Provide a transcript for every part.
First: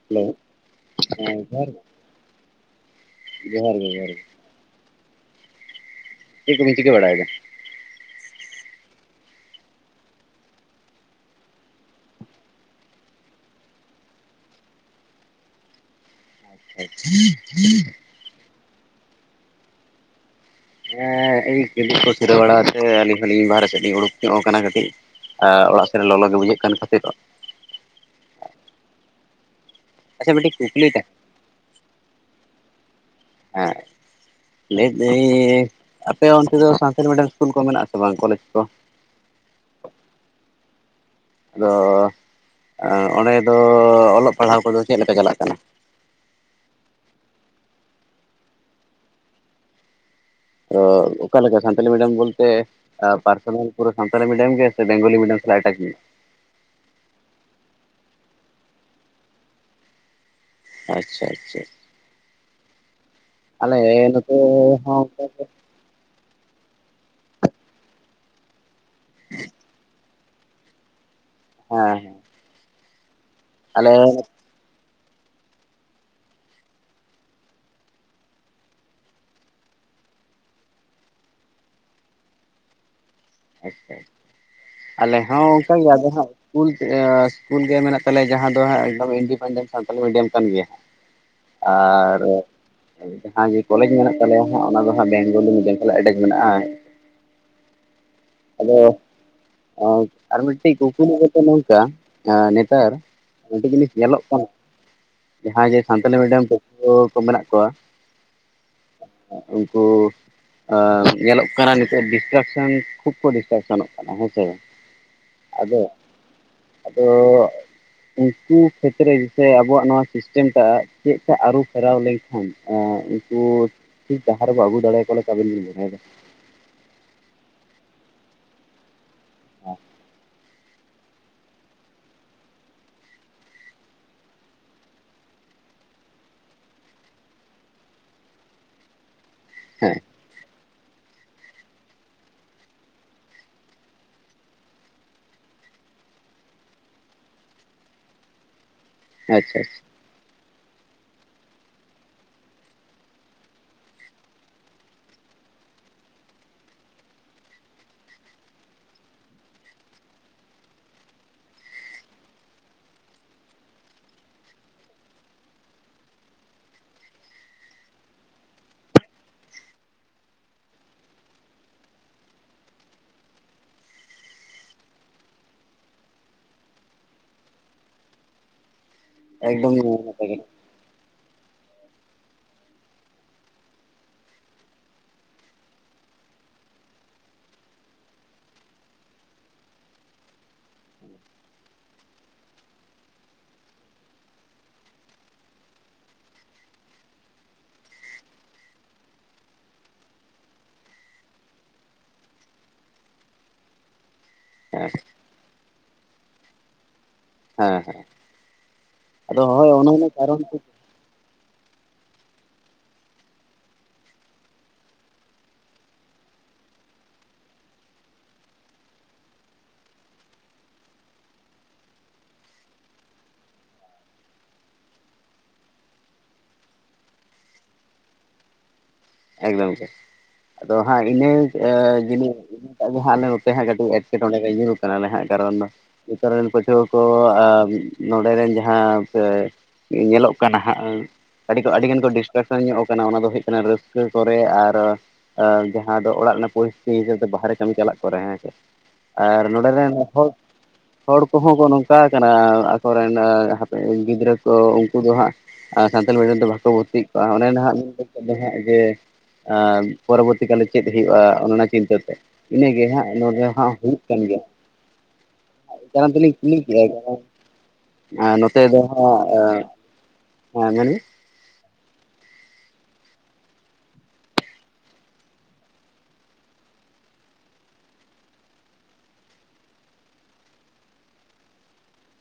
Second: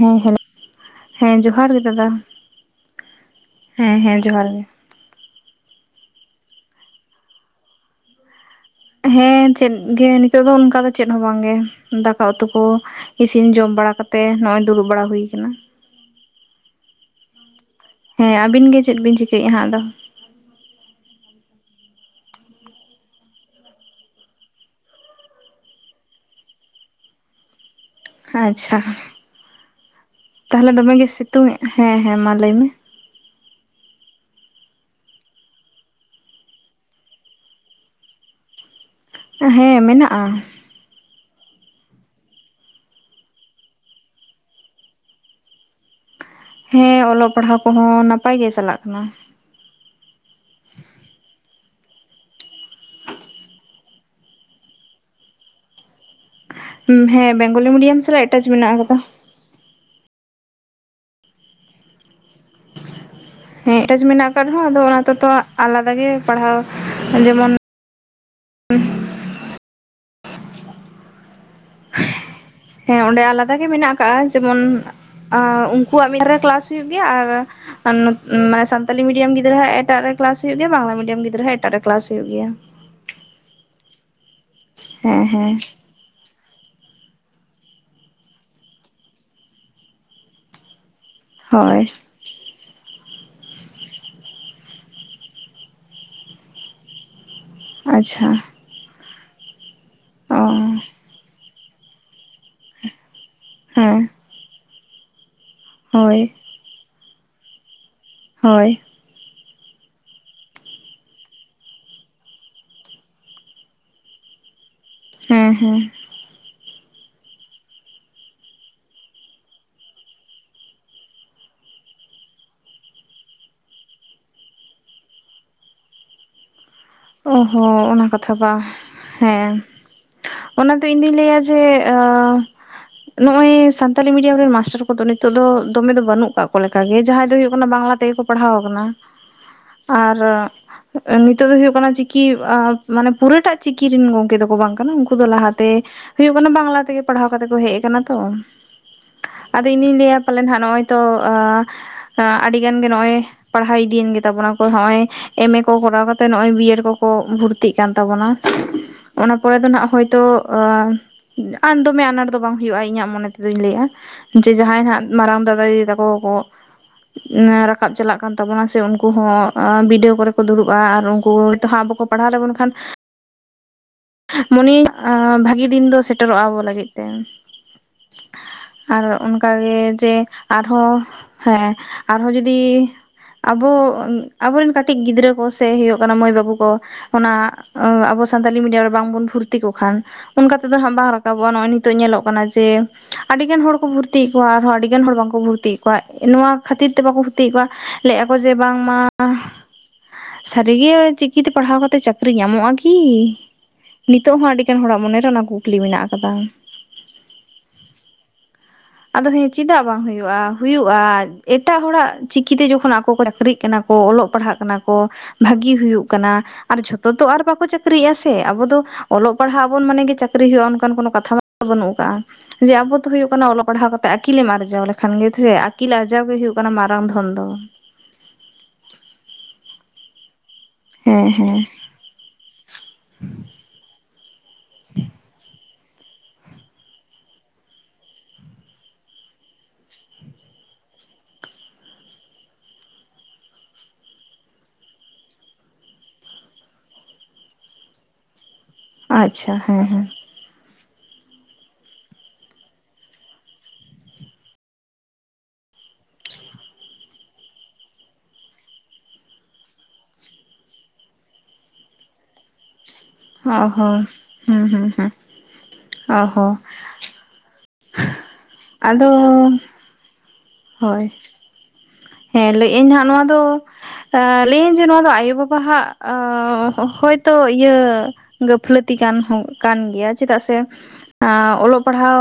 ᱦᱮᱸ ᱦᱮᱞᱳ ᱦᱮᱸ ᱡᱚᱦᱟᱨ ᱜᱮ ᱫᱟᱫᱟ ᱜᱮ ᱡᱚᱦᱟᱨ ᱜᱮ ᱦᱮᱸ ᱦᱮᱸ ᱡᱚᱦᱟᱨ ᱜᱮ᱾ ᱪᱮᱫ ᱠᱩᱵᱮᱱ ᱪᱤᱠᱟ ᱵᱟᱲᱟᱭᱮᱫᱟ? ᱦᱮᱸ ᱪᱮᱫᱜᱮ ᱱᱤᱛᱚᱜ ᱫᱚ ᱚᱱᱠᱟ ᱫᱚ ᱪᱮᱫ ᱦᱚᱸ ᱵᱟᱝᱜᱮ ᱫᱟᱠᱟ ᱩᱛᱩ ᱠᱚ᱾ ᱤᱥᱤᱱ ᱡᱚᱢ ᱵᱟᱲᱟ ᱠᱟᱛᱮᱜ ᱱᱚᱜᱼᱚᱭ ᱫᱩᱲᱩᱵ ᱵᱟᱲᱟ ᱦᱩᱭ ᱠᱟᱱᱟ᱾ [inaudible] ᱦᱮᱸ ᱟᱵᱤᱱ ᱜᱮ ᱪᱮᱫ ᱵᱤᱱ ᱪᱤᱠᱟᱹᱭᱮ ᱦᱟᱸᱜ ᱟᱫᱚ? ᱦᱮᱸ ᱤᱧ ᱠᱟᱹᱴᱤᱡ ᱠᱚ ᱥᱤᱨᱟᱹ ᱵᱟᱲᱟ ᱛᱮ ᱟᱹᱞᱤᱧ ᱦᱚᱸᱞᱤᱧ ᱵᱟᱦᱨᱮ ᱥᱮᱫ ᱞᱤᱧ ᱩᱰᱩᱠ ᱧᱚᱜ ᱟᱠᱟᱱᱟ ᱠᱟᱹᱴᱤᱡ᱾ ᱚᱨ ᱚᱲᱟᱜ ᱥᱮᱫ ᱨᱮ ᱞᱚᱞᱚ ᱜᱮ ᱵᱩᱡᱷᱟᱹᱜ ᱠᱟᱱ ᱠᱷᱟᱹᱛᱤᱨ᱾ ᱟᱪᱷᱟ ᱟᱪᱪᱷᱟ ᱢᱤᱫᱴᱤᱡ ᱛᱟᱦᱚᱞᱮ ᱠᱩᱠᱞᱤ ᱫᱚᱢᱮ ᱜᱮ ᱛᱟᱦᱮᱸ ᱥᱤᱛᱩᱝ ᱮ ᱦᱮᱸ ᱦᱮᱸ ᱢᱟ ᱞᱟᱹᱭ ᱢᱮ᱾ ᱦᱮᱸ ᱞᱟᱹᱭ ᱫᱟᱹᱧ ᱟᱯᱮ ᱚᱱᱛᱮ ᱫᱚ ᱥᱟᱱᱛᱟᱲᱤ ᱢᱤᱰᱤᱭᱟᱢ ᱤᱥᱠᱩᱞ ᱠᱚ ᱢᱮᱱᱟᱜ ᱟᱥ ᱵᱟᱝ ᱠᱚᱞᱮᱡᱽ ᱠᱚ ᱦᱮᱸ ᱢᱮᱱᱟᱜ-ᱟ ᱟᱫᱚ ᱚᱸ ᱚᱸᱰᱮ ᱫᱚ ᱚᱞᱚᱜ ᱯᱟᱲᱦᱟᱜ ᱠᱚᱫᱚ ᱪᱮᱫ ᱞᱮᱠᱟ ᱪᱟᱞᱟᱜ ᱠᱟᱱᱟ? ᱦᱮᱸ ᱚᱞᱚᱜ ᱯᱟᱲᱦᱟᱣ ᱠᱚᱦᱚᱸ ᱱᱟᱯᱟᱭ ᱜᱮ ᱪᱟᱞᱟᱜ ᱠᱟᱱᱟ ᱾ ᱚ ᱚᱠᱟ ᱞᱮᱠᱟ ᱥᱟᱱᱛᱟᱞᱤ ᱢᱤᱰᱤᱭᱟᱢ ᱵᱚᱞᱛᱮ, ᱯᱟᱨᱥᱚᱱᱟᱞ ᱯᱩᱨᱟᱹ ᱥᱟᱱᱛᱟᱞᱤ ᱢᱤᱰᱭᱟᱢ ᱜᱮ ᱥᱮ ᱵᱮᱝᱜᱚᱞᱤ ᱢᱤᱰᱤᱭᱟᱢ ᱥᱟᱞᱟᱜ ᱮᱴᱟᱜ ᱢᱮᱱᱟᱜᱼᱟ ᱾ ᱦᱮᱸ ᱵᱮᱝᱜᱚᱞᱤ ᱢᱤᱰᱤᱭᱟᱢ ᱥᱟᱞᱟᱜ ᱮᱴᱟᱪ ᱢᱮᱱᱟᱜ ᱟᱠᱟᱫᱟ ᱾ ᱟᱪᱪᱷᱟ ᱟᱪᱪᱷᱟ ᱟᱞᱮ ᱦᱮᱸ ᱮᱴᱟᱪ ᱢᱮᱱᱟᱜ ᱱᱚᱛᱮ ᱟᱠᱟᱫ ᱨᱮᱦᱚᱸ ᱟᱫᱚ ᱦᱚᱸ ᱚᱱᱟ ᱛᱮ ᱚᱱᱠᱟ ᱛᱚ ᱜᱮ ᱟᱞᱟᱫᱟ ᱜᱮ ᱯᱟᱲᱦᱟᱣ ᱡᱮᱢᱚᱱ, [inaudible] ᱦᱮᱸ ᱦᱮᱸ ᱦᱮᱸ ᱚᱸᱰᱮ ᱟᱞᱟᱫᱟ ᱜᱮ ᱟᱞᱮ ᱢᱮᱱᱟᱜ ᱟᱠᱟᱜᱼᱟ ᱡᱮᱢᱚᱱ ᱟ ᱩᱱᱠᱩᱣᱟᱜ ᱢᱤᱫ ᱫᱷᱟᱨᱮ ᱠᱮᱞᱟᱥ ᱦᱩᱭᱩᱜ ᱜᱮᱭᱟ ᱟᱨ ᱟᱱᱮ ᱥᱟᱱᱛᱟᱞᱤ ᱢᱤᱰᱤᱭᱟᱢ ᱜᱤᱫᱽᱨᱟᱹ ᱦᱟᱸᱜ ᱮᱴᱟᱜ ᱨᱮ ᱠᱮᱞᱟᱥ ᱦᱩᱭᱩᱜ ᱜᱮᱭᱟ ᱵᱟᱝᱞᱟ ᱢᱤᱰᱤᱭᱟᱢ ᱜᱤᱫᱽᱨᱟᱹ ᱦᱚ ᱮᱴᱟᱜ ᱨᱮ ᱠᱮᱞᱟᱥ ᱦᱩᱭᱩᱜ ᱜᱮᱭᱟ ᱾ ᱟᱪᱪᱷᱟ ᱟᱞᱮ ᱦᱮᱸ ᱦᱚᱸ ᱦᱮᱸ ᱚᱱᱠᱟ ᱜᱮ ᱟᱫᱚ ᱦᱟᱸᱜ ᱤᱥᱠᱩᱞ ᱤᱥᱠᱩᱞ ᱜᱮ ᱢᱮᱱᱟᱜ ᱛᱟᱞᱮᱭᱟ ᱡᱟᱦᱟᱸ ᱫᱚ ᱮᱠᱫᱚᱢ ᱤᱱᱰᱤᱯᱮᱱᱰᱮᱱᱴ ᱥᱟᱱᱛᱟᱞᱤ ᱢᱤᱰᱤᱭᱟᱢ ᱠᱟᱱ ᱜᱮᱭᱟ ᱦᱟᱸᱜ, ᱦᱳᱭ ᱟᱨ ᱡᱟᱦᱟᱸ ᱜᱮ ᱠᱚᱞᱮᱡᱽ ᱢᱮᱱᱟᱜ ᱛᱟᱞᱮᱭᱟ ᱦᱟᱸᱜ ᱚᱱᱟ ᱫᱚ ᱦᱟᱸᱜ ᱵᱮᱝᱜᱚᱞᱤ ᱢᱤᱰᱤᱭᱟᱢ ᱥᱟᱞᱟᱜ ᱮᱴᱮᱡ ᱢᱮᱱᱟᱜᱼᱟ ᱾ ᱟᱪᱪᱷᱟ ᱟᱫᱚ ᱟᱨ ᱚ ᱢᱤᱫᱴᱤᱡ ᱠᱩᱠᱩᱞᱤ ᱠᱟᱛᱮ ᱱᱚᱝᱠᱟ ᱱᱮ ᱛᱟᱨ ᱟᱹᱰᱤ ᱡᱤᱱᱤᱥ ᱦᱮᱸ ᱧᱮᱞᱚᱜ ᱠᱟᱱᱟ ᱡᱟᱦᱟᱸᱭ ᱜᱮ ᱥᱟᱱᱛᱟᱞᱤ ᱦᱳᱭ ᱢᱤᱰᱤᱭᱟᱢ ᱛᱮ, ᱯᱟᱹᱴᱷᱩᱭᱟᱹ ᱠᱚ ᱢᱮᱱᱟᱜ ᱠᱚᱣᱟ ᱾ ᱦᱳᱭ ᱩᱱᱠᱩ ᱧᱮᱞᱚᱜ ᱠᱟᱱᱟ ᱱᱤᱛᱚᱜ ᱰᱤᱥᱠᱟᱠᱥᱮᱱ ᱠᱷᱩᱵ ᱠᱚ ᱰᱤᱥᱴᱟᱠᱥᱚᱱᱚᱜ ᱠᱟᱱᱟ ᱦᱮᱸᱥᱮ ᱦᱮᱸ ᱦᱮᱸ ᱟᱫᱚ ᱟᱫᱚ ᱩᱱᱠᱩ ᱠᱷᱮᱛᱨᱮ ᱥᱮ ᱟᱵᱚᱣᱟᱜ ᱱᱚᱣᱟ ᱥᱤᱥᱴᱮᱢ ᱴᱟᱜ ᱪᱮᱜ ᱠᱟ ᱟᱹᱨᱩ ᱯᱷᱮᱨᱟᱣ ᱞᱮᱱᱠᱷᱟᱱ ᱩᱱᱠᱩ ᱴᱷᱤᱠ ᱡᱟᱦᱟᱸ ᱨᱮᱠᱚ ᱵᱚ ᱟᱹᱜᱩ ᱫᱟᱲᱮ ᱟᱠᱚ ᱞᱮᱠᱟ ᱵᱮᱱ ᱵᱩᱡᱷᱟᱹᱣ ᱮᱫᱟ ᱾ ᱚ ᱦᱮᱸ ᱚᱱᱟ ᱠᱟᱛᱷᱟ ᱵᱟᱝ ᱦᱮᱸ ᱚᱱᱟ ᱫᱚ ᱤᱧᱫᱩᱧ ᱞᱟᱹᱭᱟ ᱡᱮ ᱚᱻ ᱱᱚᱜᱼᱚᱭ ᱥᱟᱱᱛᱟᱞᱤ ᱢᱤᱰᱤᱭᱟᱢ ᱨᱮᱱ ᱢᱟᱥᱴᱟᱨ ᱠᱚᱫᱚ ᱱᱤᱛᱚᱜ ᱫᱚᱢᱮ ᱫᱚ ᱵᱟᱹᱱᱩᱜ ᱠᱟᱜ ᱠᱚ ᱞᱮᱠᱟᱜᱮ ᱡᱟᱦᱟᱸᱭ ᱫᱚ ᱦᱩᱭᱩᱜ ᱠᱟᱱᱟ ᱵᱟᱝᱞᱟ ᱛᱮᱜᱮ ᱠᱚ ᱯᱟᱲᱦᱟᱣ ᱠᱟᱱᱟ ᱾ [inaudible] ᱟᱨ ᱱᱤᱛᱚᱜ ᱫᱚ ᱦᱩᱭᱩᱜ ᱠᱳᱱᱳ ᱪᱤᱠᱤ ᱟᱜ ᱢᱟᱱᱮ ᱯᱩᱨᱟᱹᱴᱟᱜ ᱪᱤᱠᱤ ᱨᱮᱱ ᱜᱚᱝᱠᱮ ᱫᱚᱠᱚ ᱵᱟᱝ ᱠᱟᱱᱟ ᱩᱱᱠᱩ ᱫᱚ ᱞᱟᱦᱟ ᱛᱮ, ᱦᱩᱭᱩᱜ ᱠᱟᱱᱟ ᱵᱟᱝᱞᱟ ᱛᱮᱜᱮ ᱯᱟᱲᱦᱟᱣ ᱠᱟᱛᱮᱜ ᱠᱚ ᱦᱮᱡ ᱟᱠᱟᱱᱟ ᱛᱚ ᱟᱪᱪᱷᱟ ᱟᱪᱪᱷᱟ ᱟᱫᱚ ᱤᱧ ᱫᱚᱧ ᱞᱟᱹᱭᱟ ᱯᱟᱞᱮᱱ ᱦᱟᱸᱜ ᱱᱚᱜᱼᱚᱭ ᱛᱚ ᱟᱸᱻ ᱟᱹᱰᱤ ᱜᱟᱱᱜᱮ ᱱᱚᱜᱼᱚᱭ ᱯᱟᱲᱦᱟᱣ ᱤᱫᱤᱭᱮᱱ ᱜᱮᱛᱟᱵᱚᱱᱟ ᱠᱚ ᱱᱚᱜᱼᱚᱭ ᱮᱢᱮ ᱠᱚ ᱠᱚᱨᱟᱣ ᱠᱟᱛᱮ ᱱᱚᱜᱼᱚᱭᱼᱼ ᱵᱤᱭᱮᱹᱰ ᱠᱚᱠᱚ ᱵᱷᱩᱨᱛᱤᱜ ᱠᱟᱱ ᱛᱟᱵᱚᱱᱟ ᱚᱱᱟ ᱯᱚᱨᱮ ᱫᱚ ᱱᱟᱦᱟᱜ ᱦᱳᱭ ᱛᱚ ᱟ ᱟᱨ ᱫᱚᱢᱮ ᱟᱱᱟᱴ ᱫᱚ ᱵᱟᱝ ᱦᱩᱭᱩᱜᱼᱟ ᱤᱧᱟᱹᱜ ᱢᱚᱱᱮ ᱛᱮᱫᱩᱧ ᱞᱟᱹᱭᱮᱜᱼᱟ ᱾ ᱡᱮ ᱡᱟᱦᱟᱸᱭ ᱦᱟᱸᱜ ᱢᱟᱨᱟᱝ ᱫᱟᱫᱟ ᱫᱤᱫᱤ ᱛᱟᱠᱚ ᱠᱚ ᱨᱟᱠᱟᱵ ᱪᱟᱞᱟᱜ ᱠᱟᱱ ᱛᱟᱵᱚᱱᱟ ᱥᱮ ᱩᱱᱠᱩ ᱦᱚᱸ ᱵᱤᱰᱟᱹᱣ ᱠᱚᱨᱮ ᱠᱚ ᱫᱩᱲᱩᱵ ᱟ ᱟᱨ ᱩᱱ ᱠᱩ ᱛᱚ ᱦᱟᱸᱜ ᱵᱟᱠᱚ ᱯᱟᱲᱦᱟᱣ ᱞᱮᱵᱚᱱ ᱠᱷᱟᱱ ᱢᱚᱱᱮᱭ ᱤᱧ ᱵᱷᱟᱹᱜᱤ ᱫᱤᱱ ᱫᱚ ᱥᱮᱴᱮᱨᱚᱜᱼᱟ ᱟᱵᱚ ᱞᱟᱹᱜᱤᱫ ᱛᱮ, ᱟᱨ ᱚᱱᱠᱟ ᱮᱠᱫᱚᱢ ᱜᱮ ᱱᱟᱯᱟᱭ ᱡᱮ ᱠᱟᱛᱷᱟ᱾ ᱟᱨ ᱦᱚᱸ ᱦᱮᱸ ᱟᱨᱦᱚᱸ ᱡᱩᱫᱤ ᱟᱵᱚ ᱟᱵᱚᱨᱮᱱ ᱠᱟᱹᱴᱤᱡ ᱜᱤᱫᱽᱨᱟᱹ ᱠᱚ ᱥᱮ ᱦᱩᱭᱩᱜ ᱠᱟᱱᱟ ᱢᱟᱹᱭ ᱵᱟᱹᱵᱩ ᱠᱚ ᱚᱱᱟ ᱟᱵᱚ ᱥᱟᱱᱛᱟᱞᱤ ᱢᱤᱰᱤᱭᱟᱢ ᱨᱮ ᱵᱟᱝᱵᱚᱱ ᱵᱷᱩᱨᱛᱤ ᱠᱚᱜ ᱠᱷᱟᱱ ᱚᱱᱠᱟ ᱛᱮᱫᱚ ᱦᱟᱸᱜ ᱵᱟᱝ ᱨᱟᱠᱟᱵᱚᱜᱼᱟ ᱱᱚᱜᱼᱚᱭ ᱱᱤᱛᱚᱜ ᱧᱮᱞᱚᱜ ᱠᱟᱱᱟ ᱡᱮ ᱟᱹᱰᱤ ᱜᱟᱱ ᱦᱚᱲ ᱠᱚ ᱵᱷᱩᱨᱛᱤᱮᱫ ᱠᱚᱣᱟ ᱟᱨᱦᱚᱸ ᱟᱹᱰᱤ ᱜᱟᱱ ᱦᱚᱲ ᱵᱟᱝᱠᱚ ᱵᱷᱚᱨᱛᱤ -ᱼ ᱛᱤᱮᱫ ᱠᱚᱣᱟ ᱱᱚᱣᱟ ᱠᱷᱟᱹᱛᱤᱨ ᱛᱮ ᱵᱟᱠᱚ ᱵᱷᱩᱨᱛᱤᱭᱮᱫ ᱠᱚᱣᱟ ᱞᱟᱹᱭᱮᱜᱼᱟ ᱠᱚ ᱡᱮ ᱵᱟᱝᱢᱟ, ᱥᱟᱹᱨᱤᱜᱮ ᱪᱤᱠᱤᱛᱮ ᱯᱟᱲᱦᱟᱣ ᱠᱟᱛᱮ ᱪᱟᱹᱠᱨᱤ ᱧᱟᱢᱚᱜᱼᱟ ᱠᱤ? ᱱᱤᱛᱚᱜ ᱦᱚᱸ ᱟᱹᱰᱤ ᱜᱟᱱ ᱦᱚᱲᱟᱜ ᱢᱚᱱᱮᱨᱮ ᱚᱱᱟ ᱠᱩᱠᱞᱤ ᱢᱮᱱᱟᱜ ᱟᱠᱟᱫᱟ ᱾ ᱦᱮᱸ ᱦᱮᱸ ᱟᱫᱚ ᱦᱮᱸ ᱦᱳᱭ ᱪᱮᱫᱟᱜ ᱚᱱᱮ ᱵᱟᱝ ᱚᱱᱟ ᱦᱩᱭᱩᱜᱼᱟ ᱠᱟᱨᱚᱱ ᱛᱮ ᱦᱩᱭᱩᱜ? ᱮᱴᱟᱜ ᱦᱚᱲᱟᱜ ᱪᱤᱠᱤᱛᱮ ᱡᱚᱠᱷᱚᱱ ᱟᱠᱚ ᱠᱚ ᱪᱟᱹᱠᱨᱤᱜ ᱠᱟᱱᱟ ᱠᱚ ᱚᱞᱚᱜ ᱯᱟᱲᱦᱟᱜ ᱠᱟᱱᱟ ᱠᱚ ᱵᱷᱟᱹᱜᱤ ᱦᱩᱭᱩᱜ ᱠᱟᱱᱟ ᱟᱨ ᱡᱷᱚᱛᱚ ᱫᱚ ᱟᱨ ᱵᱟᱠᱚ ᱪᱟᱹᱠᱨᱤᱭᱜᱼᱟ ᱥᱮ ᱟᱵᱚ ᱫᱚ ᱚᱞᱚᱜ ᱯᱟᱲᱦᱟᱜ ᱟᱵᱚᱱ ᱢᱟᱱᱮ ᱜᱤ ᱪᱟᱹᱠᱨᱤ ᱦᱩᱭᱩᱜᱼᱟ ᱚᱱᱠᱟᱱ ᱠᱚᱱᱳ ᱠᱟᱛᱷᱟ ᱫᱚ ᱵᱟᱹᱱᱩᱜ ᱟᱠᱟᱜᱼᱟ ᱡᱮ ᱟᱵᱚ ᱫᱚ ᱦᱩᱭᱩᱜ ᱠᱟᱱᱟ ᱚᱞᱚᱜ ᱯᱟᱲᱦᱟᱣ ᱠᱟᱛᱮᱫ ᱟᱹᱠᱤᱞᱮᱢ ᱟᱨᱡᱟᱣ ᱞᱮᱠᱷᱟᱱ ᱜᱮ ᱥᱮ ᱟᱹᱠᱤᱞ ᱟᱨᱡᱟᱣ ᱜᱮ ᱦᱩᱭᱩᱜ ᱢᱟᱨᱟᱝ ᱫᱷᱚᱱ ᱫᱚ ᱮᱠᱫᱚᱢ ᱜᱮ ᱟᱫᱚ ᱦᱟᱸᱜ ᱦᱮᱸ ᱤᱱᱟᱹ ᱦᱮᱸ ᱡᱩᱫᱤ ᱟᱵᱩ ᱦᱟᱸᱜ ᱱᱚᱛᱮ ᱦᱟᱹᱜ ᱜᱟᱰᱤ ᱤᱧᱚᱜ ᱠᱟᱱ ᱦᱟᱸᱜ ᱜᱟᱨᱚᱲ ᱫᱚ ᱱᱮᱛᱟᱨ ᱨᱮᱱ ᱯᱟᱹᱴᱷᱩᱣᱟᱹ ᱠᱚ ᱱᱚᱸᱰᱮᱱ ᱡᱟᱦᱟᱸ ᱥᱮ ᱧᱮᱞᱚᱜ ᱠᱟᱱᱟ ᱦᱟᱸᱜ ᱟᱹᱰᱤ ᱜᱟᱱ ᱠᱚ ᱰᱤᱥᱴᱨᱟᱠᱥᱚᱱ ᱧᱚᱜ ᱠᱟᱱᱟ ᱚᱱᱟ ᱫᱚ ᱦᱩᱭᱩᱜ ᱠᱟᱱᱟ ᱨᱟᱹᱥᱠᱟᱹ ᱨᱟᱹᱥᱠᱟᱹ ᱠᱚᱨᱮ ᱟᱨ ᱡᱟᱦᱟᱸ ᱫᱚ ᱚᱲᱟᱜ ᱨᱮᱱᱟᱜ ᱯᱚᱨᱤᱥᱛᱷᱤᱛᱤ ᱦᱤᱥᱟᱹᱵ ᱛᱮ ᱵᱟᱦᱨᱮ ᱠᱟᱹᱢᱤ ᱪᱟᱞᱟᱜ ᱠᱚᱨᱮ ᱦᱮᱸᱥᱮ ᱟᱨ ᱟᱪᱪᱷᱟ ᱱᱚᱰᱮ ᱦᱮᱸ ᱨᱮᱱ ᱦᱮᱸ ᱦᱚᱸᱠᱚ ᱦᱚᱲ ᱠᱚᱦᱚᱸ ᱠᱚ ᱱᱚᱝᱠᱟ ᱠᱟᱱᱟ ᱟᱠᱚᱨᱮᱱ ᱦᱟᱯᱮ ᱜᱤᱫᱽᱨᱟᱹ ᱠᱚ ᱩᱱᱠᱩ ᱫᱚ ᱦᱟᱸᱜ ᱟᱨ ᱥᱟᱱᱛᱟᱲ ᱢᱤᱰᱤᱭᱟᱢ ᱫᱚ ᱵᱟᱠᱚ ᱵᱷᱚᱛᱛᱤᱜ ᱠᱚᱜᱼᱟ ᱟᱱᱮ ᱱᱟᱦᱟᱸᱜ ᱡᱮ ᱯᱚᱨᱚᱵᱚᱨᱛᱤ ᱠᱟᱞᱨᱮ ᱪᱮᱫ ᱦᱩᱭᱩᱜᱼᱟ ᱚᱱᱮ ᱚᱱᱟ ᱪᱤᱱᱛᱟᱹ ᱛᱮ ᱤᱱᱟᱹᱜᱮ ᱦᱟᱸᱜ ᱱᱚᱰᱮ ᱚ ᱦᱚᱸ ᱦᱩᱭᱩᱜ ᱠᱟᱱ ᱜᱮᱭᱟ ᱦᱩᱸ ᱦᱩᱸ ᱦᱩᱸ ᱚ ᱛᱮᱞᱤᱧ ᱦᱚᱸ ᱠᱩᱞᱤ ᱠᱮᱫᱟᱭ ᱱᱚᱛᱮ ᱫᱚ ᱟᱫᱚ ᱦᱟᱸᱜ ᱦᱮᱸ ᱢᱮᱱᱢᱮ ᱦᱳᱭ ᱦᱮᱸ ᱞᱟᱹᱭ ᱟᱹᱧ ᱦᱟᱸᱜ ᱱᱚᱣᱟ ᱫᱚ ᱞᱟᱹᱭᱟᱹᱧ ᱡᱮ ᱱᱚᱣᱟ ᱫᱚ ᱟᱭᱳ ᱵᱟᱵᱟᱜ ᱦᱚᱭᱛᱳ ᱤᱭᱟᱹ ᱜᱟᱹᱯᱷᱞᱟᱹᱛᱤ ᱠᱟᱱ ᱦᱚᱸ ᱠᱟᱱ ᱜᱮᱭᱟ ᱪᱮᱫᱟᱜ ᱥᱮ ᱚᱞᱚᱜ ᱯᱟᱲᱦᱟᱣ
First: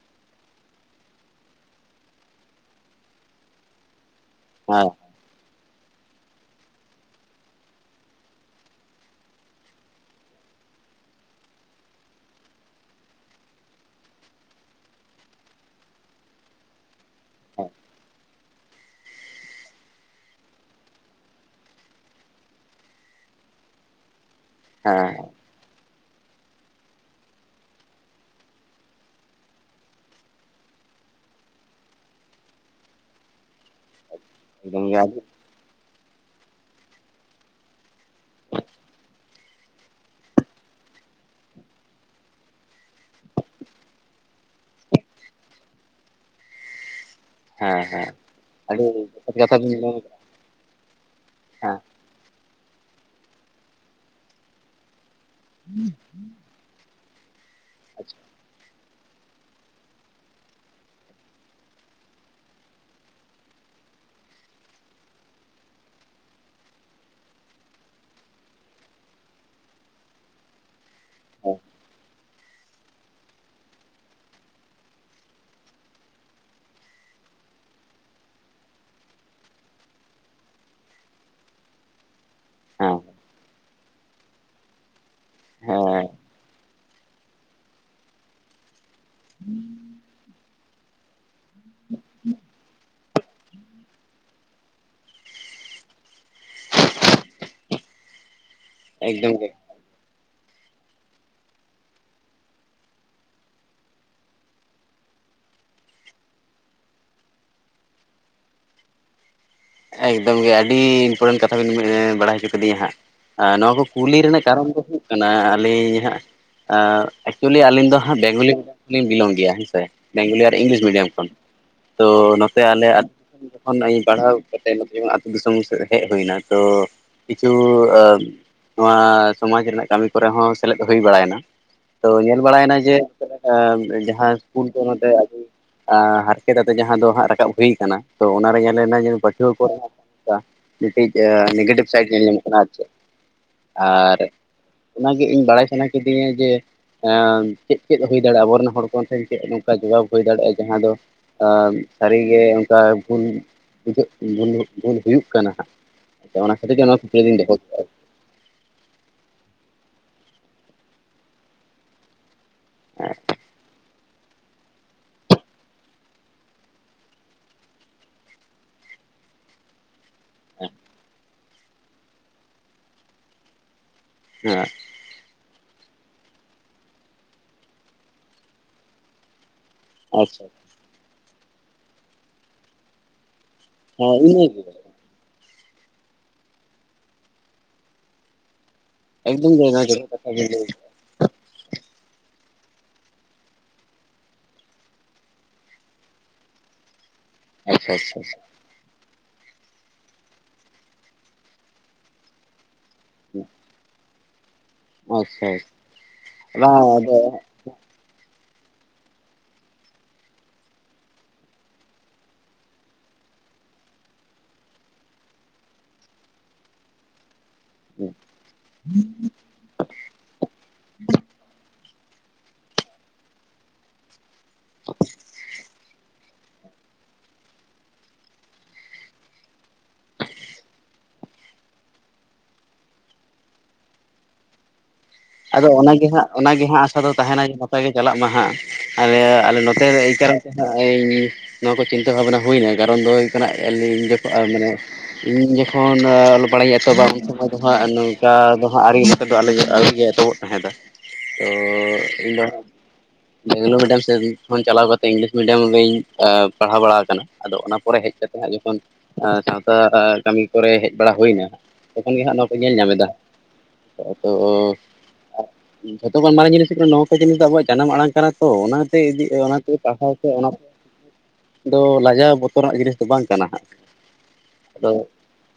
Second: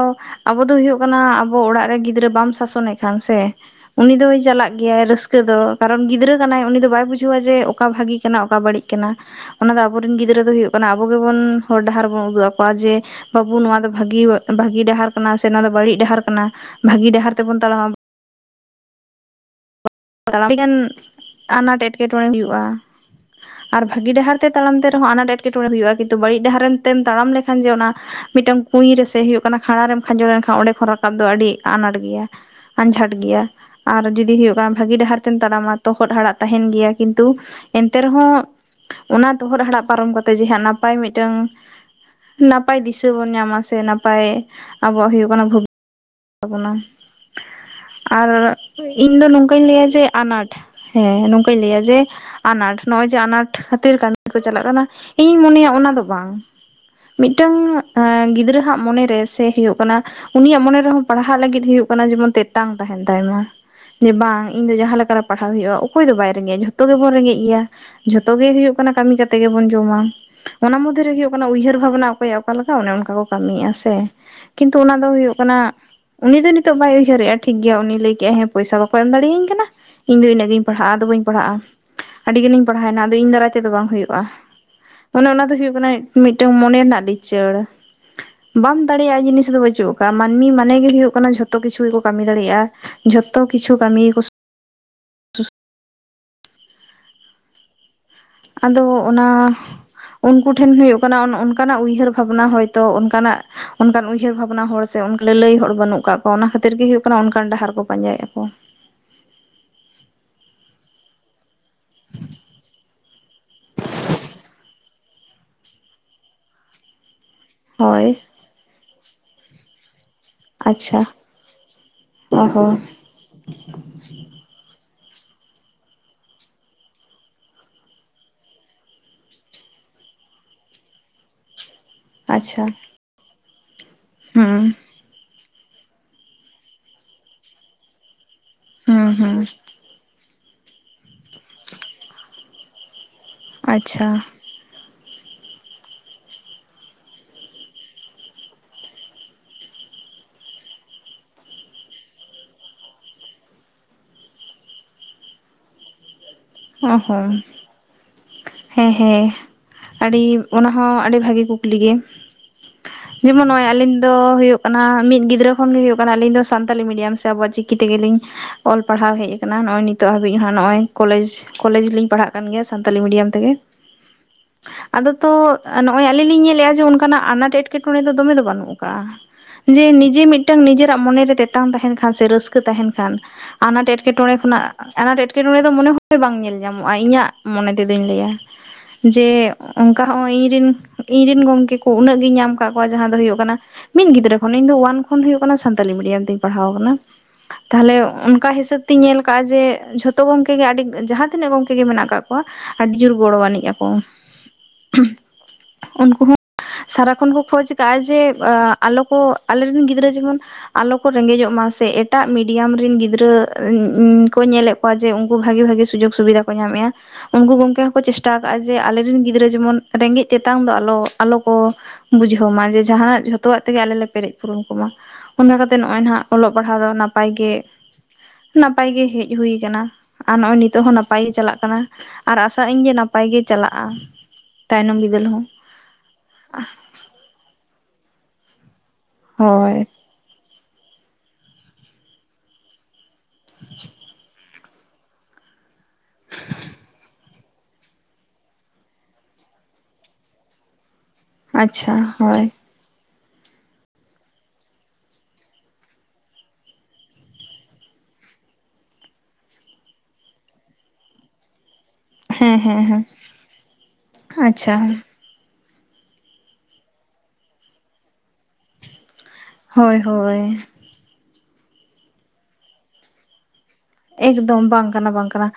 ᱟᱵᱚ ᱫᱚ ᱦᱩᱭᱩᱜ ᱠᱟᱱᱟ ᱟᱵᱚ ᱚᱲᱟᱜ ᱨᱮ ᱜᱤᱫᱽᱨᱟᱹ ᱵᱟᱢ ᱥᱟᱥᱚᱱᱮᱫ ᱠᱷᱟᱱ ᱥᱮ ᱩᱱᱤ ᱫᱚᱭ ᱪᱟᱞᱟᱜ ᱜᱮᱭᱟᱭ ᱨᱟᱹᱥᱠᱟᱹ ᱫᱚ ᱠᱟᱨᱚᱱ ᱜᱤᱫᱽᱨᱟᱹ ᱠᱟᱱᱟᱭ ᱩᱱᱤ ᱫᱚ ᱵᱟᱭ ᱵᱩᱡᱷᱟᱹᱣᱟ ᱡᱮ ᱚᱠᱟ ᱵᱷᱟᱜᱮ ᱠᱟᱱᱟ ᱚᱠᱟ ᱵᱟᱹᱲᱤᱡ ᱠᱟᱱᱟ ᱚᱱᱟ ᱫᱚ ᱟᱵᱚᱨᱮᱱ ᱜᱤᱫᱽᱨᱟᱹ ᱫᱚ ᱦᱩᱭᱩᱜ ᱠᱟᱱᱟ ᱟᱵᱚ ᱜᱮᱵᱚᱱ ᱦᱚᱨ ᱰᱟᱦᱟᱨ ᱵᱚᱱ ᱩᱫᱩᱜ ᱟᱠᱚᱣᱟ ᱡᱮ ᱵᱟᱹᱵᱩ ᱱᱚᱣᱟ ᱫᱚ ᱵᱷᱟᱹᱜᱤ ᱵᱷᱟᱹᱜᱤ ᱰᱟᱦᱟᱨ ᱠᱟᱱᱟ ᱥᱮ ᱱᱚᱣᱟ ᱫᱚ ᱵᱟᱹᱲᱤᱡ ᱰᱟᱦᱟᱨ ᱠᱟᱱᱟ ᱵᱷᱟᱹᱜᱤ ᱰᱟᱦᱟᱨ ᱛᱮᱵᱚᱱ ᱛᱟᱲᱟᱣ ᱢᱟ ᱟᱹᱰᱤᱜᱟᱱ ᱟᱱᱟᱴ ᱮᱸᱴᱠᱮᱴᱚᱬᱮ ᱦᱩᱭᱩᱜᱼᱟ ᱟᱨ ᱵᱷᱟᱹᱜᱤ ᱰᱟᱦᱟᱨ ᱛᱟᱲᱟᱢ ᱛᱮ ᱨᱮᱦᱚᱸ ᱟᱱᱟᱴ ᱮᱸᱴᱠᱮᱴᱚᱬᱮ ᱦᱩᱭᱩᱜᱼᱟ ᱠᱤᱱᱛᱩ ᱵᱟᱹᱲᱤᱡ ᱰᱟᱦᱟᱨ ᱛᱮᱢ ᱛᱟᱲᱟᱢ ᱞᱮᱠᱷᱟᱱ ᱡᱮ ᱚᱱᱟ ᱢᱤᱫᱴᱟᱝ ᱠᱩᱭ ᱨᱮ ᱥᱮ ᱦᱩᱭᱩᱜ ᱠᱟᱱᱟ ᱠᱷᱟᱨᱟ ᱨᱮᱢ ᱠᱷᱟᱸᱡᱚ ᱞᱮᱱᱠᱷᱟᱱ ᱚᱸᱰᱮ ᱨᱟᱠᱟᱵ ᱫᱚ ᱟᱹᱰᱤ ᱟᱱᱟᱴ ᱜᱮᱭᱟ ᱟᱸᱡᱷᱟᱴ ᱜᱮᱭᱟ ᱟᱨ ᱡᱩᱫᱤ ᱦᱩᱭᱩᱜ ᱵᱤᱱ ᱦᱮᱸ ᱦᱮᱸ ᱮᱠᱫᱚᱢ ᱵᱷᱟᱹᱜᱤ ᱜᱮ ᱰᱟᱦᱟᱨ ᱛᱮᱢ ᱛᱟᱲᱟᱢᱟ ᱛᱚᱦᱚᱫ ᱦᱟᱲᱟᱜ ᱛᱟᱦᱮᱟᱸᱦᱱ ᱜᱮᱭᱟ ᱠᱤᱱᱛᱩ ᱮᱱᱛᱮ ᱨᱮᱦᱚᱸ ᱚᱱᱟ ᱛᱚᱦᱩᱚᱫ ᱦᱟᱲᱟᱜ ᱯᱟᱨᱚᱢ ᱠᱟᱛᱮᱜ ᱡᱮ ᱦᱟᱸᱜ ᱱᱟᱯᱟᱭ ᱢᱤᱫᱴᱟᱝ ᱱᱟᱯᱟᱭ ᱫᱤᱥᱟᱹ ᱵᱚᱱ ᱧᱟᱢᱟ ᱥᱮ ᱱᱟᱯᱟᱭ ᱟᱵᱚᱣᱟᱜ ᱦᱩᱭᱩᱜ ᱠᱟᱱᱟ ᱦᱮᱸ ᱦᱮᱸ ᱟᱨ ᱟᱹᱰᱤ ᱤᱧ ᱫᱚ ᱡᱚᱛᱷᱟᱛ ᱠᱟᱛᱷᱟ ᱱᱚᱝᱠᱟᱧ ᱵᱤᱱ ᱞᱟᱹᱭᱟ ᱢᱮᱱ ᱡᱮ ᱟᱱᱟᱴ ᱦᱮᱸ ᱱᱚᱝᱠᱟᱧ ᱞᱟᱹᱭᱟ ᱠᱟᱜᱼᱟ ᱡᱮ ᱟᱱᱟᱴ ᱱᱚᱜᱼᱚᱭ ᱡᱮ ᱟᱱᱟᱴ ᱠᱷᱟᱹᱛᱤᱨ ᱠᱟᱹᱢᱤ ᱠᱚ ᱪᱟᱞᱟᱜ ᱠᱟᱱᱟ ᱤᱧᱤᱧ ᱢᱚᱱᱮᱭᱟ ᱚᱱᱟ ᱫᱚ ᱵᱟᱝ ᱢᱤᱫᱴᱟᱝ ᱜᱤᱫᱽᱨᱟᱹ ᱦᱟᱜ ᱢᱚᱱᱮ ᱨᱮ ᱥᱮ ᱦᱩᱭᱩᱜ ᱠᱟᱱᱟ ᱩᱱᱤᱭᱟᱜ ᱢᱚᱱᱮ ᱨᱮᱦᱚᱸ ᱯᱟᱲᱦᱟᱜ ᱞᱟᱹᱜᱤᱫ ᱦᱩᱭᱩᱜ ᱠᱟᱱᱟ ᱡᱮᱢᱚᱱ ᱛᱮᱛᱟᱝ ᱛᱟᱦᱮᱱ ᱛᱟᱭᱢᱟ ᱡᱮ ᱵᱟᱝ ᱤᱧ ᱫᱚ ᱡᱟᱦᱟᱸ ᱞᱮᱠᱟᱟᱨ ᱯᱟᱲᱦᱟᱣ ᱦᱩᱭᱩᱜᱼᱟ ᱚᱠᱚᱭ ᱫᱚ ᱵᱟᱭ ᱨᱮᱸᱜᱮᱡᱼᱟ ᱡᱷᱚᱛᱚ ᱜᱮᱵᱚᱱ ᱨᱮᱸᱜᱮᱡ ᱜᱮᱭᱟ ᱡᱷᱚᱛᱚ ᱜᱮ ᱦᱩᱭᱩᱜ ᱠᱟᱱᱟ ᱠᱟᱹᱢᱤ ᱠᱟᱛᱮᱜ ᱜᱮᱵᱚᱱ ᱡᱚᱢᱟ ᱚᱱᱟ ᱢᱚᱫ ᱢᱚᱫᱽᱫᱷᱮ ᱨᱮ ᱦᱩᱭᱩᱜ ᱠᱟᱱᱟ ᱩᱭᱦᱟᱹᱨ ᱵᱷᱟᱵᱽᱱᱟ ᱚᱠᱚᱭᱟᱜ ᱚᱠᱟ ᱞᱮᱠᱟ ᱚᱱᱮ ᱚᱱᱠᱟ ᱠᱚ ᱠᱟᱹᱢᱤᱭᱮᱫᱼᱟ ᱥᱮ ᱠᱤᱱᱛᱩ ᱚᱱᱟ ᱫᱚ ᱦᱩᱭᱩᱜ ᱠᱟᱱᱟ ᱩᱱᱤ ᱫᱚ ᱱᱤᱛᱚᱜ ᱵᱟᱭ ᱩᱭᱦᱟᱹᱨᱮᱜᱼᱟ ᱴᱷᱤᱠ ᱜᱮᱭᱟ ᱩᱱᱤᱤᱭ ᱞᱟᱹᱭ ᱠᱼᱟ ᱦᱮᱸ ᱯᱚᱭᱥᱟ ᱵᱟᱠᱚ ᱮᱢ ᱫᱟᱲᱮᱟᱹᱧ ᱠᱟᱱᱟ ᱤᱧ ᱫᱚ ᱤᱱᱟᱹᱜ ᱜᱤᱧ ᱯᱟᱲᱦᱟᱜᱼᱟ ᱟᱫᱚ ᱵᱟᱹᱧ ᱯᱟᱲᱦᱟᱜᱼᱟ ᱟᱹᱰᱤ ᱜᱟᱱᱤᱧ ᱯᱟᱲᱦᱟᱣᱱᱟ ᱦᱮᱸ ᱟᱫᱚ ᱤᱧ ᱫᱟᱨᱟᱭ ᱛᱮᱫᱚ ᱵᱟᱝ ᱦᱩᱭᱩᱜᱼᱟ ᱚᱱᱮ ᱚᱱᱟ ᱫᱚ ᱦᱳᱭᱳᱜ ᱦᱮᱸ ᱠᱟᱱᱟ ᱦᱮᱸ ᱢᱤᱫᱴᱟᱝ ᱢᱚᱱᱮ ᱨᱮᱱᱟᱜ ᱞᱤᱪᱟᱹᱲ ᱵᱟᱢ ᱫᱟᱲᱮᱭᱟᱜᱼᱟ ᱡᱤᱱᱤᱥ ᱫᱚ ᱵᱟᱹᱪᱩᱜ ᱢᱟᱹᱱᱢᱤ ᱢᱚᱱᱮ ᱜᱮ ᱦᱩᱭᱩᱜ ᱠᱟᱱᱟ ᱡᱷᱚᱛᱚ ᱠᱤᱪᱷᱩ ᱜᱮᱠᱚ ᱠᱟᱹᱢᱤ ᱫᱟᱲᱮᱭᱟᱜᱼᱟ ᱡᱷᱚᱛᱚ ᱠᱤᱪᱷᱩ ᱠᱟᱹᱢᱤ ᱜᱮ ᱥᱩ [unintelligible] ᱟᱫᱚ ᱚᱱᱟ ᱮᱠᱫᱚᱢ ᱜᱮ ᱩᱱᱠᱩ ᱴᱷᱮᱱ ᱦᱩᱭᱩᱜ ᱠᱟᱱᱟ ᱚᱱᱠᱟᱱᱟᱜ ᱩᱭᱦᱟᱹᱨ ᱵᱷᱟᱵᱽᱱᱟ ᱦᱚᱭᱛᱚ ᱚᱱᱠᱟᱱᱟᱜ ᱚᱱᱠᱟᱱ ᱩᱭᱦᱟᱹᱨ ᱵᱷᱟᱵᱽᱱᱟ ᱦᱚᱲ ᱥᱮ ᱚᱱᱠᱟ ᱚᱱᱠᱟᱱ ᱩᱭᱦᱟᱨ ᱵᱷᱟᱵᱱᱟ ᱦᱚᱲ ᱥᱮ ᱞᱟᱹᱞᱟᱹᱭ ᱚ ᱚᱱᱠᱟᱱ ᱩᱭᱦᱟᱨ ᱵᱷᱟᱵᱱᱟ ᱦᱚᱲ ᱥᱮ ᱞᱟᱞᱟᱭ ᱦᱚᱲ ᱚᱱᱠᱟᱱ ᱩᱭᱦᱟᱹᱨ ᱵᱷᱟᱵᱱᱟ ᱦᱚᱲ ᱥᱮ ᱞᱟᱞᱟᱭ ᱚᱱᱠᱟᱱ ᱩᱭᱦᱟᱹᱨ ᱵᱷᱟᱵᱱᱟ ᱦᱚᱲ ᱥᱮ ᱞᱟᱞᱟᱭ ᱦᱚᱲ ᱵᱟᱹᱱᱩᱜ ᱠᱟᱜ ᱠᱚᱣᱟ ᱚᱱᱟ ᱠᱷᱟᱹᱛᱤᱨ ᱜᱮ ᱦᱩᱭᱩᱜᱜ ᱠᱟᱱᱟ ᱚᱱᱠᱟᱱ ᱰᱟᱦᱟᱨ ᱠᱚ ᱯᱟᱡᱟᱭᱮᱫ ᱻᱟ ᱠᱚ ᱮᱠᱫᱚᱢ ᱜᱮ ᱟᱹᱰᱤ ᱤᱱᱯᱚᱴᱮᱱᱴ ᱠᱟᱛᱷᱟ ᱵᱤᱱ ᱵᱟᱲᱟᱭ ᱦᱚᱪᱚ ᱠᱟᱫᱤᱧᱟ ᱦᱟᱸᱜ ᱟᱨ ᱱᱚᱣᱟ ᱠᱚ ᱠᱩᱞᱤ ᱨᱮᱱᱟᱜ ᱠᱟᱨᱚᱱ ᱫᱚ ᱦᱩᱭᱩᱜ ᱠᱟᱱᱟ ᱟᱹᱞᱤᱧ ᱦᱟᱸᱜ ᱮᱠᱪᱩᱭᱮᱞᱤ ᱟᱹᱞᱤᱧ ᱫᱚ ᱦᱳᱭ ᱦᱟᱸᱜ ᱵᱮᱝᱜᱚᱞᱤᱡᱞᱤᱧ ᱵᱤᱞᱚᱢ ᱜᱮᱭᱟ ᱦᱮᱸ ᱥᱮ ᱵᱮᱝᱜᱚᱞᱤ ᱟᱨ ᱤᱝᱞᱤᱥ ᱟᱪᱪᱷᱟ ᱢᱤᱰᱤᱭᱟᱢ ᱠᱷᱚᱱ ᱛᱚ ᱚ ᱱᱚᱛᱮ ᱦᱚᱸ ᱟᱞᱮ ᱡᱚᱠᱷᱚᱧ ᱯᱟᱲᱦᱟᱣ ᱛᱮ ᱱ ᱡᱮᱢᱚᱱ ᱟᱹᱛᱩ ᱫᱤᱥᱚᱢ ᱦᱮᱡ ᱦᱩᱭᱮᱱᱟ ᱛᱚ ᱠᱤᱪᱷᱩ ᱱᱚᱣᱟ ᱥᱚᱢᱟᱡᱽ ᱨᱮᱱᱟᱜ ᱠᱟᱹᱢᱤ ᱠᱚᱨᱮ ᱦᱚᱸ ᱥᱮᱞᱮᱫ ᱦᱩᱭ ᱵᱟᱲᱟᱭᱮᱱᱟ᱾ ᱛᱚ ᱧᱮᱞ ᱟᱪᱪᱷᱟ ᱵᱟᱲᱟᱭᱮᱱᱟ ᱡᱮ ᱡᱟᱦᱟᱸ ᱦᱩᱸ ᱤᱥᱠᱩᱞ ᱠᱚ ᱱᱚᱛᱮ ᱦᱟᱨᱠᱮᱛ ᱟᱛᱮ ᱡᱟᱦᱟᱸ ᱫᱚ ᱦᱟᱸᱜ ᱨᱟᱠᱟᱵ ᱦᱩᱭ ᱠᱟᱱᱟ ᱛᱚ ᱚᱱᱟᱨᱮ ᱧᱮᱞ ᱞᱮᱱᱟ ᱦᱩᱸ ᱡᱮ ᱦᱩᱸ [unintelligible] ᱢᱤᱫᱴᱤᱡ ᱱᱮᱜᱮᱴᱤᱵᱷ ᱥᱟᱭᱤᱰ ᱧᱮᱞ ᱧᱟᱢᱚᱜ ᱠᱟᱱᱟ ᱟᱨ ᱪᱮᱫ, ᱟᱪᱪᱷᱟ ᱟᱨ ᱚᱱᱟᱜᱮ ᱤᱧ ᱵᱟᱲᱟᱭ ᱥᱟᱱᱟ ᱠᱤᱫᱤᱧᱟ ᱡᱮ ᱪᱮᱫ ᱪᱮᱫ ᱦᱩᱭ ᱫᱟᱲᱮᱭᱟᱜᱼᱟ ᱟᱵᱚᱨᱮᱱ ᱦᱚᱲ ᱠᱚᱚᱱ ᱴᱷᱮᱱ ᱪᱮᱫ ᱱᱚᱝᱠᱟ ᱡᱚᱵᱟᱵ ᱦᱩᱭ ᱫᱟᱲᱮᱭᱟᱜᱼᱟ ᱡᱟᱦᱟᱸ ᱫᱚ ᱥᱟᱹᱨᱤᱜᱮ ᱚᱱᱠᱟ ᱵᱷᱩᱞ ᱵᱩᱡᱷᱟᱹᱜ ᱵᱷᱩᱞ ᱦᱩᱭᱩᱜ ᱠᱟᱱᱟ ᱦᱟᱸᱜᱼᱟ ᱚᱱᱟ ᱠᱷᱟᱹᱛᱤᱨ ᱜᱮ ᱚ ᱱᱚᱣᱟ ᱠᱩᱠᱞᱤ ᱦᱚᱸ ᱫᱩᱸᱧ ᱫᱚᱦᱚ ᱠᱮᱫᱟᱼᱟ᱾ ᱦᱮᱸ ᱦᱮᱸ ᱟᱹᱰᱤ ᱚᱱᱟᱦᱚ ᱟᱹᱰᱤ ᱵᱷᱟᱜᱤ ᱠᱩᱠᱞᱤ ᱜᱮ᱾ ᱦᱮᱸ ᱡᱮᱢᱚᱱ ᱱᱚᱜᱼᱚᱭ ᱟᱹᱞᱤᱧ ᱫᱚ ᱦᱩᱭᱩᱜ ᱠᱟᱱᱟ ᱢᱤᱫ ᱜᱤᱫᱽᱨᱟᱹ ᱠᱷᱚᱱ ᱜᱮ ᱦᱩᱭᱩᱜ ᱠᱟᱱᱟ ᱟᱞᱤᱧ ᱫᱚ ᱥᱟᱱᱛᱟᱞᱤ ᱢᱤᱰᱤᱭᱟᱢ ᱥᱮ ᱟᱵᱚᱣᱟᱜ ᱪᱤᱠᱤ ᱛᱮᱜᱮᱞᱤᱧ ᱚᱞ ᱯᱟᱲᱦᱟᱣ ᱦᱮᱡ ᱟ ᱱᱚᱜᱼᱚᱭ ᱱᱤᱛᱚᱜ ᱦᱟᱹᱵᱤᱡ ᱦᱜ ᱱᱚᱜᱼᱚᱭ ᱠᱚᱞᱮᱡᱽ ᱠᱚᱞᱮᱡᱽ ᱞᱤᱧ ᱯᱟᱲᱦᱟᱜ ᱠᱟᱱ ᱜᱮᱭᱟ ᱥᱟᱱᱛᱟᱞᱤ ᱢᱤᱰᱤᱭᱟᱢ ᱛᱮᱜᱮ᱾ ᱦᱮᱸ ᱟᱫᱚ ᱛᱚ ᱱᱚᱜᱼᱚᱭ ᱟᱞᱤᱧ ᱞᱤᱧ ᱧᱮᱞᱮᱫᱼᱟ ᱡᱮ ᱚᱱᱠᱟᱱᱟᱜ ᱟᱱᱟᱴ ᱮᱴᱠᱮᱴᱚᱬᱮ ᱫᱚ ᱫᱚᱢᱮ ᱫᱚ ᱵᱟᱹᱱᱩᱜ ᱠᱟᱜᱼᱟ᱾ ᱡᱮ ᱱᱤᱡᱮ ᱟᱪᱪᱷᱟ ᱢᱤᱫᱴᱟᱝ ᱱᱤᱡᱮᱨᱟᱜ ᱢᱚᱱᱮᱨᱮ ᱛᱮᱛᱟᱝ ᱛᱟᱦᱮᱱ ᱠᱷᱟᱱ ᱥᱮ ᱨᱟᱹᱥᱠᱟᱹ ᱛᱟᱦᱮᱱ ᱠᱷᱟᱱ, ᱟᱱᱟᱴ ᱦᱮᱸ ᱮᱴᱠᱮᱴᱚᱬᱮ ᱤᱱᱟᱹᱜᱮ ᱠᱷᱚᱱᱟᱜ ᱟᱱᱟᱴ ᱮᱴᱠᱮᱴᱚᱬᱮ ᱫᱚ ᱢᱚᱱᱮ ᱵᱟᱝ ᱧᱮᱞ ᱧᱟᱢᱚᱜᱼᱟ ᱤᱧᱟᱹᱜ ᱢᱚᱱᱮ ᱛᱮᱫᱩᱹᱧ ᱞᱟᱹᱭᱟ ᱡᱮ ᱮᱠᱫᱚᱢ ᱜᱮ ᱱᱚᱣᱟ ᱚᱱᱠᱟ ᱡᱚᱛᱷᱟᱛ ᱠᱟᱛᱷᱟ ᱦᱚᱸᱜᱚᱭ ᱵᱤᱱ ᱤᱧᱨᱮᱱ ᱞᱟᱹᱭ ᱤᱧ ᱨᱮᱱ ᱜᱚᱢᱠᱮ ᱠᱚ ᱩᱱᱟᱹᱜ ᱜᱤᱧ ᱧᱟᱢ ᱠᱟᱜ ᱠᱚᱣᱟ ᱡᱟᱦᱟᱸ ᱫᱚ ᱦᱩᱭᱩᱜ ᱠᱟᱱᱟ, ᱢᱤᱫ ᱜᱤᱫᱽᱨᱟᱹ ᱠᱷᱚᱱ ᱤᱧ ᱫᱚ ᱳᱭᱟᱱ ᱠᱷᱚᱱ ᱦᱩᱭᱩᱜ ᱠᱟᱱᱟ ᱥᱟᱱᱛᱟᱞᱤ ᱢᱤᱰᱤᱭᱟᱢ ᱛᱤᱧ ᱯᱟᱲᱦᱟᱣ ᱠᱟᱱᱟ᱾ ᱟᱪᱪᱷᱟ ᱛᱟᱦᱞᱮ ᱟᱪᱪᱷᱟ ᱚᱱᱠᱟ ᱦᱤᱥᱟᱹᱵ ᱛᱤᱧ ᱧᱮᱞ ᱠᱟᱜᱼᱟ ᱡᱮ ᱡᱷᱚᱛᱚ ᱜᱚᱝᱠᱮ ᱜᱮ ᱟᱰᱤ ᱡᱟᱦᱟᱸ ᱛᱤᱱᱟᱹᱜ ᱜᱚᱝᱠᱮ ᱜᱮ ᱢᱮᱱᱟᱜ ᱠᱟᱜ ᱠᱚᱣᱟ ᱟᱹᱰᱤ ᱡᱳᱨ ᱜᱚᱲᱚ ᱟᱹᱱᱤᱡ ᱟᱠᱚ᱾ ᱟᱪᱪᱷᱟ ᱩᱱᱠᱩ ᱦᱚᱸ ᱵᱟᱝ ᱟᱫᱚ ᱥᱟᱨᱟᱠᱷᱚᱱ ᱠᱚ ᱠᱷᱚᱡ ᱠᱟᱜᱼᱟ ᱡᱮ ᱟᱞᱚ ᱠᱚ ᱟᱞᱮᱨᱮᱱ ᱜᱤᱫᱽᱨᱟᱹ ᱡᱮᱢᱚᱱ ᱟᱞᱚ ᱠᱚ ᱨᱮᱸᱜᱮᱡᱚᱜ ᱢᱟ ᱥᱮ ᱮᱴᱟᱜ ᱢᱤᱰᱤᱭᱟᱢ ᱨᱮᱱ ᱜᱤᱫᱽᱨᱟᱹ ᱠᱚ ᱧᱮᱞᱮᱫ ᱠᱚᱣᱟ ᱡᱮ ᱩᱱᱠᱩ ᱵᱷᱟᱜᱤ ᱵᱷᱟᱜᱤ ᱥᱩᱡᱳᱜᱽ ᱥᱩᱵᱤᱫᱷᱟ ᱠᱚ ᱧᱟᱢᱮᱫᱼᱟ, ᱩᱱᱠᱩ ᱜᱚᱝᱠᱮ ᱦᱚᱸᱠᱚ ᱪᱮᱥᱴᱟ ᱟᱠᱟᱜᱼᱟ ᱡᱮ ᱟᱞᱮᱨᱮᱱ ᱜᱤᱫᱽᱨᱟᱹ ᱡᱮᱢᱚᱱ ᱨᱮᱸᱜᱮᱡ ᱛᱮᱛᱟᱝ ᱫᱚ ᱟᱞᱚ ᱟᱞᱚ ᱠᱚ ᱵᱩᱡᱷᱟᱹᱣ ᱢᱟ ᱡᱮ ᱡᱟᱦᱟᱱᱟᱜ ᱡᱷᱚᱛᱚᱣᱟᱜ ᱛᱮᱜᱮ ᱟᱞᱮ ᱞᱮ ᱯᱮᱨᱮᱡ ᱯᱩᱨᱚᱱ ᱠᱚᱢᱟ᱾ ᱚᱱᱟ ᱠᱟᱛᱮᱜ ᱱᱚᱜᱼᱚᱭ ᱱᱟᱜ ᱚᱞᱚᱜ ᱯᱟᱲᱦᱟᱣ ᱫᱚ ᱱᱟᱯᱟᱭ ᱜᱮ, ᱱᱟᱯᱟᱭ ᱜᱮ ᱦᱮᱡ ᱦᱩᱭ ᱠᱟᱱᱟ ᱟᱨ ᱱᱚᱜᱼᱚᱭ ᱱᱤ ᱛᱚᱜ ᱦᱚᱸ ᱱᱟᱯᱟᱭ ᱜᱮ ᱪᱟᱞᱟᱜ ᱠᱟᱱᱟ ᱟᱨ ᱟᱥᱟᱜ ᱟᱹᱧ ᱡᱮ ᱱᱟᱯᱟᱭ ᱜᱮ ᱪᱟᱞᱟᱜᱼᱟ ᱛᱟᱭᱱᱚᱢ ᱵᱤᱫᱟᱹᱞ ᱦᱚᱸ᱾ ᱟᱫᱚ ᱚᱱᱟᱜᱮ ᱦᱟᱸᱜ ᱚᱱᱟᱜᱮ ᱦᱟᱸᱜ ᱟᱥᱟ ᱫᱚ ᱛᱟᱦᱮᱱᱟ ᱡᱮ ᱱᱚᱛᱮ ᱜᱮ ᱪᱟᱞᱟᱜ ᱢᱟ ᱦᱟᱸᱜ ᱟᱞᱮ ᱟᱞᱮ ᱱᱚᱛᱮ ᱦᱳᱭ ᱨᱮ ᱮᱭ ᱠᱟᱨᱚᱱ ᱤᱧ ᱱᱚᱣᱟ ᱠᱚ ᱪᱤᱱᱛᱟᱹ ᱵᱷᱟᱵᱱᱟ ᱦᱩᱭᱱᱟ ᱠᱟᱨᱚᱱ ᱫᱚ ᱦᱩᱭᱩᱜ ᱠᱟᱱᱟ ᱟᱹᱞᱤᱧ ᱡᱚᱠᱷᱚᱱ ᱢᱟᱱᱮ ᱤᱧ ᱡᱚᱠᱷᱚᱱ ᱚᱞ ᱯᱟᱲᱦᱟᱣᱹᱧ ᱮᱛᱟᱵ ᱟ ᱩᱱ ᱥᱚᱢᱚᱭ ᱫᱚ ᱦᱟᱸᱜ ᱱᱚᱝᱠᱟ ᱫᱚ ᱦᱟᱸᱜ [unintelligible] ᱮᱛᱚᱵᱚᱜ ᱛᱟᱦᱮᱸ ᱫᱟ ᱛᱚ ᱟᱪᱪᱷᱟ ᱦᱳᱭ ᱤᱧᱫᱚ ᱵᱮᱝᱞᱳ ᱢᱤᱰᱤᱭᱟᱢ ᱥᱮᱱ ᱠᱷᱚᱱ ᱪᱟᱞᱟᱣ ᱠᱟᱛᱮ ᱤᱝᱞᱤᱥ ᱢᱤᱰᱤᱭᱟᱢ ᱨᱤᱧ ᱯᱟᱲᱦᱟᱣ ᱵᱟᱲᱟ ᱠᱟᱱᱟ ᱟᱫᱚ ᱚᱱᱟ ᱯᱚᱨᱮ ᱦᱮᱡ ᱠᱟᱛᱮ, ᱡᱚᱠᱷᱚᱱ ᱥᱟᱶᱛᱟ ᱠᱟᱹᱢᱤ ᱠᱚᱨᱮ ᱦᱮᱡ ᱵᱟᱲᱟ ᱦᱩᱭᱱᱟ, ᱛᱚᱠᱷᱚᱱ ᱜᱮ ᱦᱟᱸᱜ ᱱᱚᱣᱟ ᱠᱚ ᱦᱮᱸ ᱧᱮᱞ ᱦᱮᱸ ᱧᱟᱢ ᱮᱫ ᱦᱮᱸ [unintelligible] ᱟᱪᱪᱷᱟ ᱡᱷᱚᱛᱚ ᱠᱷᱚᱱ ᱢᱟᱨᱟᱝ ᱡᱤᱱᱤᱥ ᱦᱩᱭᱩᱜ ᱠᱟᱱᱟ ᱱᱚᱣᱟ ᱠᱚ ᱡᱤᱱᱤᱥ ᱫᱚ ᱟᱵᱚᱣᱟᱜ ᱡᱟᱱᱟᱢ ᱟᱲᱟᱝ ᱠᱟᱱᱟ ᱛᱚ ᱚᱱᱟᱛᱮ ᱤᱫᱤ ᱚᱱᱟ ᱦᱳᱭ ᱯᱟᱲᱦᱟᱣ ᱛᱮ ᱚᱱᱟ ᱦᱳᱭ [unintelligible] ᱫᱚ ᱞᱟᱡᱟᱣ ᱵᱚᱛᱚᱨᱟᱜ ᱡᱤᱱᱤᱥ ᱫᱚ ᱵᱟᱝ ᱠᱟᱱᱟ ᱦᱟᱸᱜ᱾ ᱮᱠᱫᱚᱢ ᱵᱟᱝ ᱟᱫᱚ ᱠᱟᱱᱟ ᱵᱟᱝ ᱠᱟᱱᱟ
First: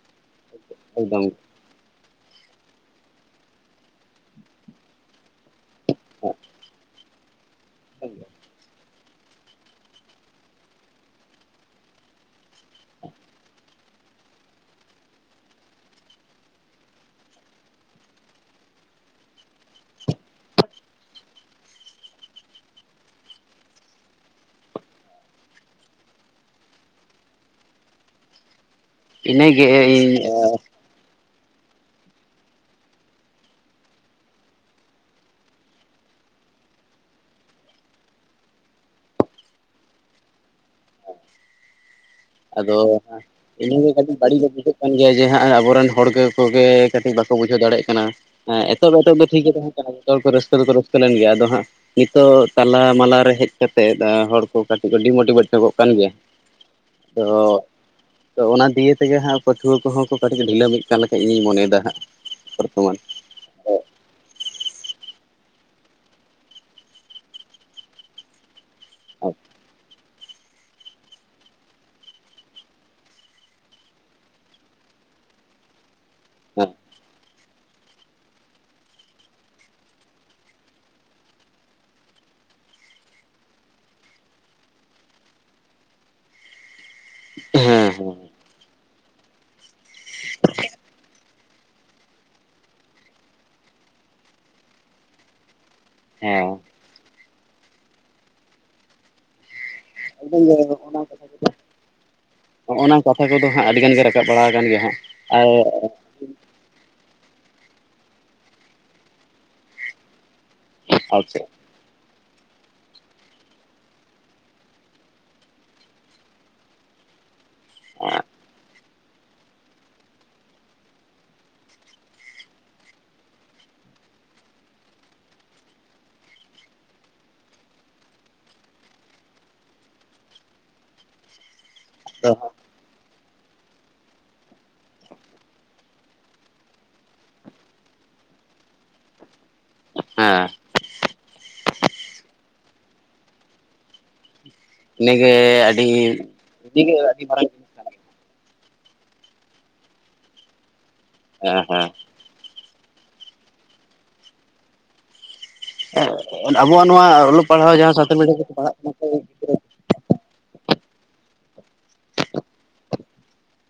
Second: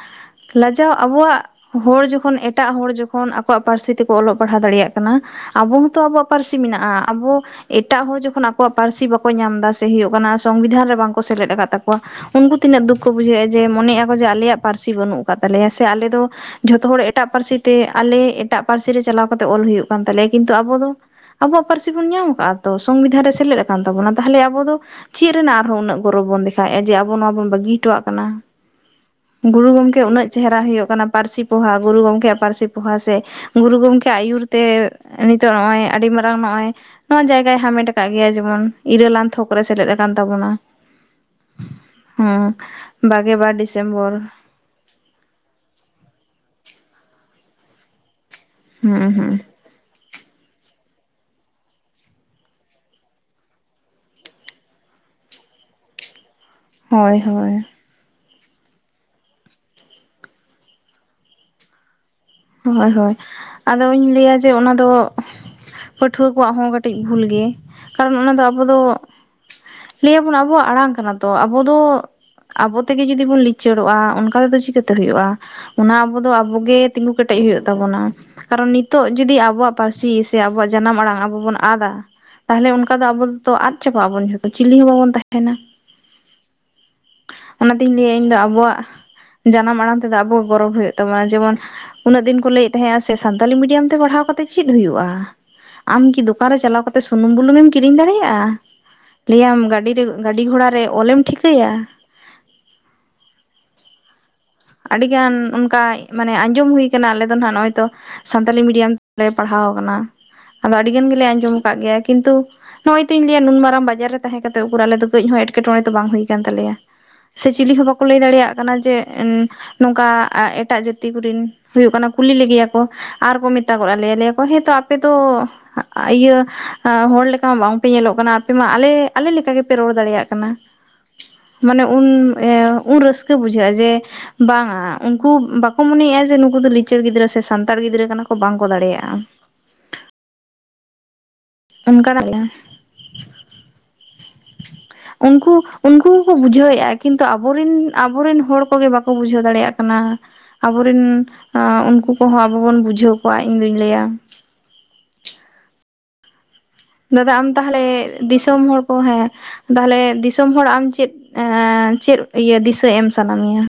ᱞᱟᱡᱟᱣ ᱮᱠᱫᱚᱢ ᱟᱵᱚᱣᱟᱜ ᱦᱚᱲ ᱡᱚᱠᱷᱚᱱ ᱮᱴᱟᱜ ᱦᱚᱲ ᱡᱚᱠᱷᱚᱱ ᱟᱠᱚᱣᱟᱜ ᱯᱟᱹᱨᱥᱤ ᱛᱮᱠᱚ ᱚᱞᱚᱜ ᱯᱟᱲᱦᱟᱣ ᱫᱟᱲᱮᱭᱟᱜ ᱠᱟᱱᱟ, ᱟᱵᱚ ᱦᱚᱸᱛᱚ ᱟᱵᱚᱣᱟᱜ ᱯᱟᱹᱨᱥᱤ ᱢᱮᱱᱟᱜᱼᱟ, ᱟᱵᱚ ᱮᱴᱟᱜ ᱦᱚᱲ ᱡᱚᱠᱷᱚᱱ ᱟᱠᱚᱣᱟᱜ ᱯᱟᱹᱨᱥᱤ ᱵᱟ ᱠᱚ ᱧᱟᱢ ᱫᱟ ᱥᱮ ᱦᱩᱭᱩᱜ ᱠᱟᱱᱟ ᱥᱚᱝᱵᱤᱫᱷᱟᱱ ᱨᱮ ᱵᱟᱝᱠᱚ ᱥᱮᱞᱮᱫ ᱟᱠᱟᱫ ᱛᱟᱠᱚ ᱩᱱᱠᱩ ᱛᱤᱱᱟᱹᱜ ᱫᱩᱠ ᱠᱚ ᱵᱩᱡᱷᱟᱹᱣᱼᱟ ᱡᱮ ᱢᱚᱱᱮᱜ ᱟᱠ ᱠᱚ ᱡᱮ ᱟᱞᱮᱭᱟᱜ ᱯᱟᱹᱨᱥᱤ ᱵᱟᱹᱱᱩᱜ ᱟᱠᱟᱫ ᱛᱟᱞᱮᱭᱟ ᱥᱮ ᱟᱞᱮ ᱫᱚ, ᱡᱷᱚᱛᱚ ᱦᱚᱲ ᱮᱴᱟᱜ ᱯᱟᱹᱨᱥᱤ ᱛᱮ ᱟᱞᱮ ᱮᱴᱟᱜ ᱯᱟᱹᱨᱥᱤ ᱨᱮ ᱪᱟᱞᱟᱣ ᱠᱟᱛᱮᱜ ᱚᱞ ᱦᱩᱭᱩᱜ ᱠᱟᱱ ᱛᱟᱞᱮᱭᱟ ᱠᱤᱱᱛᱩ ᱟᱵᱚ ᱫᱚ, ᱟᱵᱚᱣᱟᱜ ᱯᱟᱹᱨᱥᱤ ᱵᱚᱱ ᱧᱟᱢ ᱟᱠᱟᱜ ᱛᱚ ᱥᱚᱝᱵᱤᱫᱷᱟᱱ ᱨᱮ ᱥᱮᱞᱮᱫ ᱟᱠᱟᱱ ᱛᱟᱵᱚᱱᱟ ᱛᱟᱦᱚᱞᱮ ᱟᱵᱚ ᱫᱚ, ᱪᱮᱫ ᱨᱮᱱᱟᱜ ᱟᱨᱦᱚᱸ ᱩᱱᱟᱹᱜ ᱜᱚᱨᱚᱵ ᱵᱚᱱ ᱫᱮᱠᱷᱟᱣᱮᱜᱼᱟ ᱡᱮ ᱟᱵᱚ ᱱᱚᱣᱟ ᱵᱚᱱ ᱵᱟᱹᱜᱤ ᱦᱚᱴᱚᱣᱟᱜ ᱠᱟᱱᱟ ᱾ ᱤᱱᱟᱹᱜᱮ ᱜᱩᱨᱩ ᱜᱚᱝᱠᱮ ᱤᱧ ᱩᱱᱟᱹᱜ ᱪᱮᱦᱮᱨᱟ ᱦᱩᱭᱩᱜ ᱠᱟᱱᱟ ᱯᱟᱹᱨᱥᱤ ᱯᱚᱦᱟ ᱜᱩᱨᱩ ᱜᱚᱢᱠᱮᱭᱟᱜ ᱯᱟᱹᱨᱥᱤ ᱯᱚᱦᱟ ᱥᱮ ᱜᱩᱨᱩ ᱜᱚᱢᱠᱮ ᱟᱹᱭᱩᱨ ᱛᱮ ᱱᱤᱛᱚᱜ ᱱᱚᱜᱼᱚᱭ ᱟᱹᱰᱤ ᱢᱟᱨᱟᱝ ᱱᱚᱜᱼᱚᱭ ᱱᱚᱣᱟ ᱡᱟᱭᱜᱟᱭ ᱦᱟᱢᱮᱴ ᱟᱠᱟᱜ ᱜᱮᱭᱟ ᱡᱮᱢᱚᱱ ᱤᱨᱟᱹᱞᱟᱱ ᱛᱷᱚᱠ ᱨᱮ ᱥᱮᱞᱮᱫ ᱟᱠᱟᱱ ᱛᱟᱵᱚᱱᱟ ᱾ ᱦᱮᱸ ᱟᱫᱚ ᱵᱟᱠᱷᱟᱱ ᱵᱟᱜᱮ ᱵᱟᱨ ᱤᱱᱟᱹᱜᱮ ᱰᱤᱥᱮᱢᱵᱚᱨ ᱠᱟᱹᱴᱤᱡ ᱵᱟᱹᱲᱤᱡ ᱜᱮ ᱵᱩᱡᱷᱟᱹᱜ ᱠᱟᱱ ᱜᱮᱭᱟ ᱡᱮ ᱦᱟᱸᱜ ᱟᱵᱚᱨᱮᱱ ᱦᱚᱲ ᱠᱚ ᱠᱚᱜᱮ ᱠᱟᱹᱴᱤᱡ ᱵᱟᱠᱚ ᱵᱩᱡᱷᱟᱹᱣ ᱫᱟᱲᱮᱭᱟᱜ ᱠᱟᱱᱟ ᱮᱛᱚᱦᱚᱵ ᱦᱩᱸ ᱮᱛᱚᱦᱚᱵ ᱫᱚ ᱦᱩᱸ ᱴᱷᱤᱠ ᱜᱮ ᱛᱟᱦᱮᱸ ᱡᱚᱛᱚ ᱦᱚᱲ ᱨᱟᱹᱥᱠᱟᱹ ᱫᱚᱠᱚ ᱨᱟᱹᱥᱠᱟᱹᱞᱮᱱ ᱜᱮᱭᱟ ᱟᱫᱚ ᱦᱟᱸᱜ ᱱᱤᱛᱚᱜ ᱛᱟᱞᱟ ᱢᱟᱞᱟ ᱨᱮ ᱦᱮᱡ ᱠᱟᱛᱜ ᱦᱚᱲ ᱠᱚ ᱠᱟᱹᱴᱤᱡ ᱠᱚ ᱰᱤᱢᱳᱴᱤᱵᱷᱮᱴ ᱧᱚᱜ ᱠᱟᱱ ᱜᱮᱭᱟ ᱾ ᱦᱳᱭ ᱛᱚ ᱦᱳᱭ ᱛᱚ ᱚᱱᱟ ᱫᱤᱭᱟ ᱛᱮᱜᱮ ᱦᱟᱸᱜ ᱯᱟᱹᱴᱷᱩᱣᱟᱹ ᱠᱚᱦᱚᱸ ᱠᱚ ᱠᱟᱹᱴᱤᱡ ᱰᱷᱤᱞᱟᱹᱢᱤᱜ ᱠᱟᱱᱞᱮᱠᱟᱡ ᱤᱧᱤᱧ ᱢᱚᱱᱮᱭᱮᱫᱟ ᱦᱟᱸᱜ ᱦᱳᱭ ᱵᱚᱨᱛᱚᱢᱟᱱ ᱦᱳᱭ ᱟᱫᱚᱧ ᱞᱟᱹᱭᱟ ᱡᱮ ᱚᱱᱟ ᱫᱚ ᱯᱟᱹᱴᱷᱩᱣᱟᱹ ᱠᱚᱣᱟᱜ ᱦᱚᱸ ᱠᱟᱹᱴᱤᱡ ᱵᱷᱩᱞ ᱜᱮ ᱠᱟᱨᱚᱱ ᱚᱱᱟ ᱫᱚ ᱟᱵᱚ ᱫᱚ [unintelligible] ᱞᱟᱹᱭ ᱟᱵᱚᱱ ᱟᱵᱚᱣᱟᱜ ᱟᱲᱟᱝ ᱠᱟᱱᱟ ᱛᱚ ᱟᱵᱚ ᱫᱚ ᱟᱵᱚ ᱛᱮᱜᱮ ᱡᱩᱚᱫᱤ ᱵᱚᱱ ᱞᱤᱪᱟᱹᱲᱚᱜᱼᱟ ᱚᱱᱠᱟ ᱛᱮᱫᱚ ᱪᱤᱠᱟᱹᱛᱮ ᱦᱩᱭᱩᱜᱼᱟ ᱚᱱᱟ ᱟᱵᱚ ᱫᱚ ᱟᱵᱚᱜᱮ ᱛᱤᱸᱜᱩ ᱠᱮᱴᱮᱡ ᱦᱩᱭᱩᱜ ᱛᱟᱵᱚᱱᱟ ᱾ ᱠᱟᱨᱚᱱ ᱱᱤᱛᱚᱜ ᱡᱩᱫᱤ ᱟᱵᱚᱣᱟᱜ ᱯᱟᱹᱨᱥᱤ ᱥᱮ ᱟᱵᱚᱣᱟᱜ ᱡᱟᱱᱟᱢ ᱟᱲᱟᱝ ᱟᱵᱚ ᱵᱚᱱ ᱟᱫᱟ ᱛᱟᱦᱚᱞᱮ ᱚᱱᱠᱟ ᱫᱚ ᱟᱵᱚ ᱫᱚᱛᱚ ᱟᱫᱽ ᱪᱟᱵᱟᱜ ᱟᱵᱚᱱ ᱡᱚᱛᱚ ᱪᱤᱞᱤ ᱦᱚᱸ ᱵᱟᱵᱚᱱ ᱛᱟᱦᱮᱱᱟ ᱾ [unintelligible] ᱦᱮᱸ ᱚᱱᱟᱛᱤᱧ ᱞᱟᱹᱭᱟ ᱦᱮᱸ ᱤᱧ ᱫᱚ ᱟᱵᱚᱣᱟᱜ ᱡᱟᱱᱟᱢ ᱟᱲᱟᱝ ᱛᱮᱫᱚ ᱟᱵᱚ ᱜᱚᱨᱚᱵᱽ ᱦᱩᱭᱩᱜ ᱛᱟᱢᱟ ᱡᱮᱢᱚᱱ ᱩᱱᱟᱹᱜ ᱫᱤᱱ ᱠᱚ ᱞᱟᱹᱭᱮᱫ ᱛᱟᱦᱮᱸᱟᱜ ᱥᱮ ᱥᱟᱱᱛᱟᱞᱤ ᱢᱤᱰᱤᱭᱟᱢ ᱛᱮ ᱯᱟᱲᱦᱟᱣ ᱠᱟᱛᱮᱫ ᱪᱮᱫ ᱦᱩᱭᱩᱜᱼᱟ ᱾ ᱟᱢ ᱠᱤ ᱫᱚᱠᱟᱱ ᱦᱮᱸ ᱨᱮ ᱪᱟᱞᱟᱣ ᱠᱟᱛᱮ ᱥᱩᱱᱩᱢ ᱵᱩᱞᱩᱝ ᱮᱢ ᱠᱤᱨᱤᱧ ᱫᱟᱲᱮᱭᱟᱜᱼᱟ ᱞᱟᱹᱭᱟᱢ [unintelligible] ᱜᱟᱹᱰᱤ ᱜᱷᱚᱲᱟ ᱨᱮ ᱚᱞᱮᱢ ᱴᱷᱤᱠᱟᱹᱭᱟ ᱦᱚᱸᱜᱼᱚ ᱱᱟ ᱠᱟᱛᱷᱟ ᱠᱚᱫᱚ ᱦᱟᱸᱜ ᱟᱹᱰᱤᱜᱟᱱ ᱜᱮ ᱨᱟᱠᱟᱵ ᱵᱟᱲᱟ ᱟᱠᱟᱱ ᱜᱮᱭᱟ ᱦᱟᱸᱜ ᱟᱹᱰᱤᱜᱟᱱ ᱟᱨ ᱚᱱᱠᱟ ᱢᱟᱱᱮ ᱟᱸᱡᱚᱢ ᱦᱩᱭ ᱠᱟᱱᱟ ᱟᱞᱮ ᱫᱚ ᱦᱟᱜ ᱱᱚᱜᱚᱭ ᱛᱚ ᱥᱟᱱᱛᱟᱞᱤ ᱢᱤᱰᱤᱭᱟᱢ ᱛᱮᱞᱮ ᱯᱟᱲᱦᱟᱣ ᱟᱠᱟᱱᱟ ᱾ ᱟᱫᱚ ᱟᱹᱰᱤ ᱜᱟᱱ ᱜᱮᱞᱮ ᱟᱪᱪᱷᱟ ᱟᱸᱡᱚᱢ ᱟᱠᱟᱫ ᱜᱮᱭᱟ ᱠᱤᱱᱛᱩ ᱱᱚᱜᱼᱚᱭ ᱛᱚᱧ ᱞᱟᱹᱭᱟ ᱱᱩᱱ ᱢᱟᱨᱟᱝ ᱵᱟᱡᱟᱨ ᱨᱮ ᱛᱟᱦᱮᱸ ᱠᱟᱛᱮ ᱩᱠᱩᱨ ᱟᱞᱮ ᱫᱚ ᱠᱟᱹᱡ ᱦᱚᱸ ᱮᱴᱠᱮᱴᱚᱬᱮ ᱫᱚ ᱵᱟᱝ ᱦᱩᱭ ᱠᱟᱱ ᱛᱟᱞᱮᱭᱟ ᱾ ᱥᱮ ᱪᱤᱞᱤ ᱦᱚᱸ ᱵᱟᱠᱚ ᱞᱟᱹᱭ ᱫᱟᱲᱮᱭᱟᱜ ᱠᱟᱱᱟ ᱡᱮ ᱱᱚᱝᱠᱟ ᱮᱴᱟᱜ ᱡᱟᱹᱛᱤ ᱠᱚᱨᱮᱤᱱ ᱦᱩᱭᱩᱜ ᱠᱟᱱᱟ ᱠᱩᱞᱤ ᱞᱮᱜᱮᱭᱟ ᱠᱚ ᱟᱨᱠᱚ ᱢᱮᱛᱟᱜᱚᱜ ᱟᱞᱮᱭᱟ ᱞᱟᱹᱭᱟ ᱠᱚ ᱦᱮᱸᱛᱚ ᱟᱯᱮᱛᱚ ᱤᱭᱟᱹ ᱦᱚᱲ ᱞᱮᱠᱟ ᱢᱟ ᱵᱟᱝᱯᱮ ᱧᱮᱞᱚᱜ ᱠᱟᱱᱟ ᱟᱯᱮ ᱢᱟ ᱟᱞᱮ ᱟᱞᱮ ᱞᱮᱠᱟ ᱜᱮᱯᱮ ᱨᱚᱲ ᱫᱟᱲᱮᱭᱟᱜ ᱠᱟᱱᱟ ᱾ [inaudible] ᱢᱟᱱᱮ ᱩᱱ ᱟᱫᱚ ᱮ ᱩᱱ ᱨᱟᱹᱥᱠᱟᱹ ᱵᱩᱡᱷᱟᱹᱜᱼᱟ ᱡᱮ ᱵᱟᱝᱟ ᱩᱱᱠᱩ ᱵᱟᱠᱚ ᱢᱚᱱᱮᱭᱟᱜᱼᱟ ᱡᱮ ᱱᱩᱠᱩ ᱫᱚ ᱞᱤᱪᱟᱹᱲ ᱜᱤᱫᱽᱨᱟᱹ ᱥᱮ ᱥᱟᱱᱛᱟᱲ ᱜᱤᱫᱽᱨᱟᱹ ᱠᱟᱱᱟ ᱠᱚ ᱵᱟᱝ ᱠᱚ ᱫᱟᱲᱮᱭᱟᱜᱼᱟ ᱾ ᱦᱮᱸ ᱚᱱᱠᱟᱱᱟᱜ ᱤᱱᱟᱹᱜᱮ ᱩᱱᱠᱩ ᱟᱹᱰᱤ ᱩᱱᱠᱩ ᱦᱚᱸᱠᱚ ᱵᱩᱡᱷᱟᱹᱣᱮᱜᱼᱟ ᱤᱱᱟᱹᱜᱮ ᱟᱹᱰᱤ ᱠᱤᱱᱛᱩ ᱢᱟᱨᱟᱝ ᱟᱵᱚᱨᱮᱱ ᱟᱵᱚᱨᱮᱱ ᱦᱚᱲ ᱠᱚᱜᱮ ᱵᱟᱠᱚ ᱵᱩᱡᱷᱟᱹᱣ ᱫᱟᱲᱮᱭᱟᱜ ᱠᱟᱱᱟ ᱟᱵᱚᱨᱮᱱ ᱦᱮᱸ ᱩᱱᱠᱩ ᱠᱚᱦᱚᱸ ᱟᱵᱚ ᱵᱚᱱ ᱵᱩᱡᱷᱟᱹᱣ ᱠᱚᱣᱟ ᱤᱧ ᱫᱩᱧ ᱞᱟᱹᱭᱟ ᱟᱵᱚᱣᱟᱜ [unintelligible] ᱫᱟᱫᱟ ᱚᱞᱚᱜ ᱟᱢ ᱯᱟᱲᱦᱟᱣ ᱛᱟᱦᱚᱞᱮ ᱡᱟᱦᱟᱸ ᱥᱟᱱᱛᱟᱲ ᱢᱤᱰᱤᱭᱟᱢ ᱛᱮᱠᱚ ᱫᱤᱥᱚᱢ ᱯᱟᱲᱦᱟᱜ ᱦᱚᱲ ᱠᱟᱱᱟ ᱠᱚ ᱦᱮᱸ ᱛᱟᱦᱚᱞᱮ ᱫᱤᱥᱚᱢ ᱦᱚᱲ ᱟᱢ ᱪᱮᱫ ᱪᱮᱫ ᱤᱭᱟᱹ ᱫᱤᱥᱟᱹ ᱮᱢ ᱥᱟᱱᱟ ᱢᱮᱭᱟ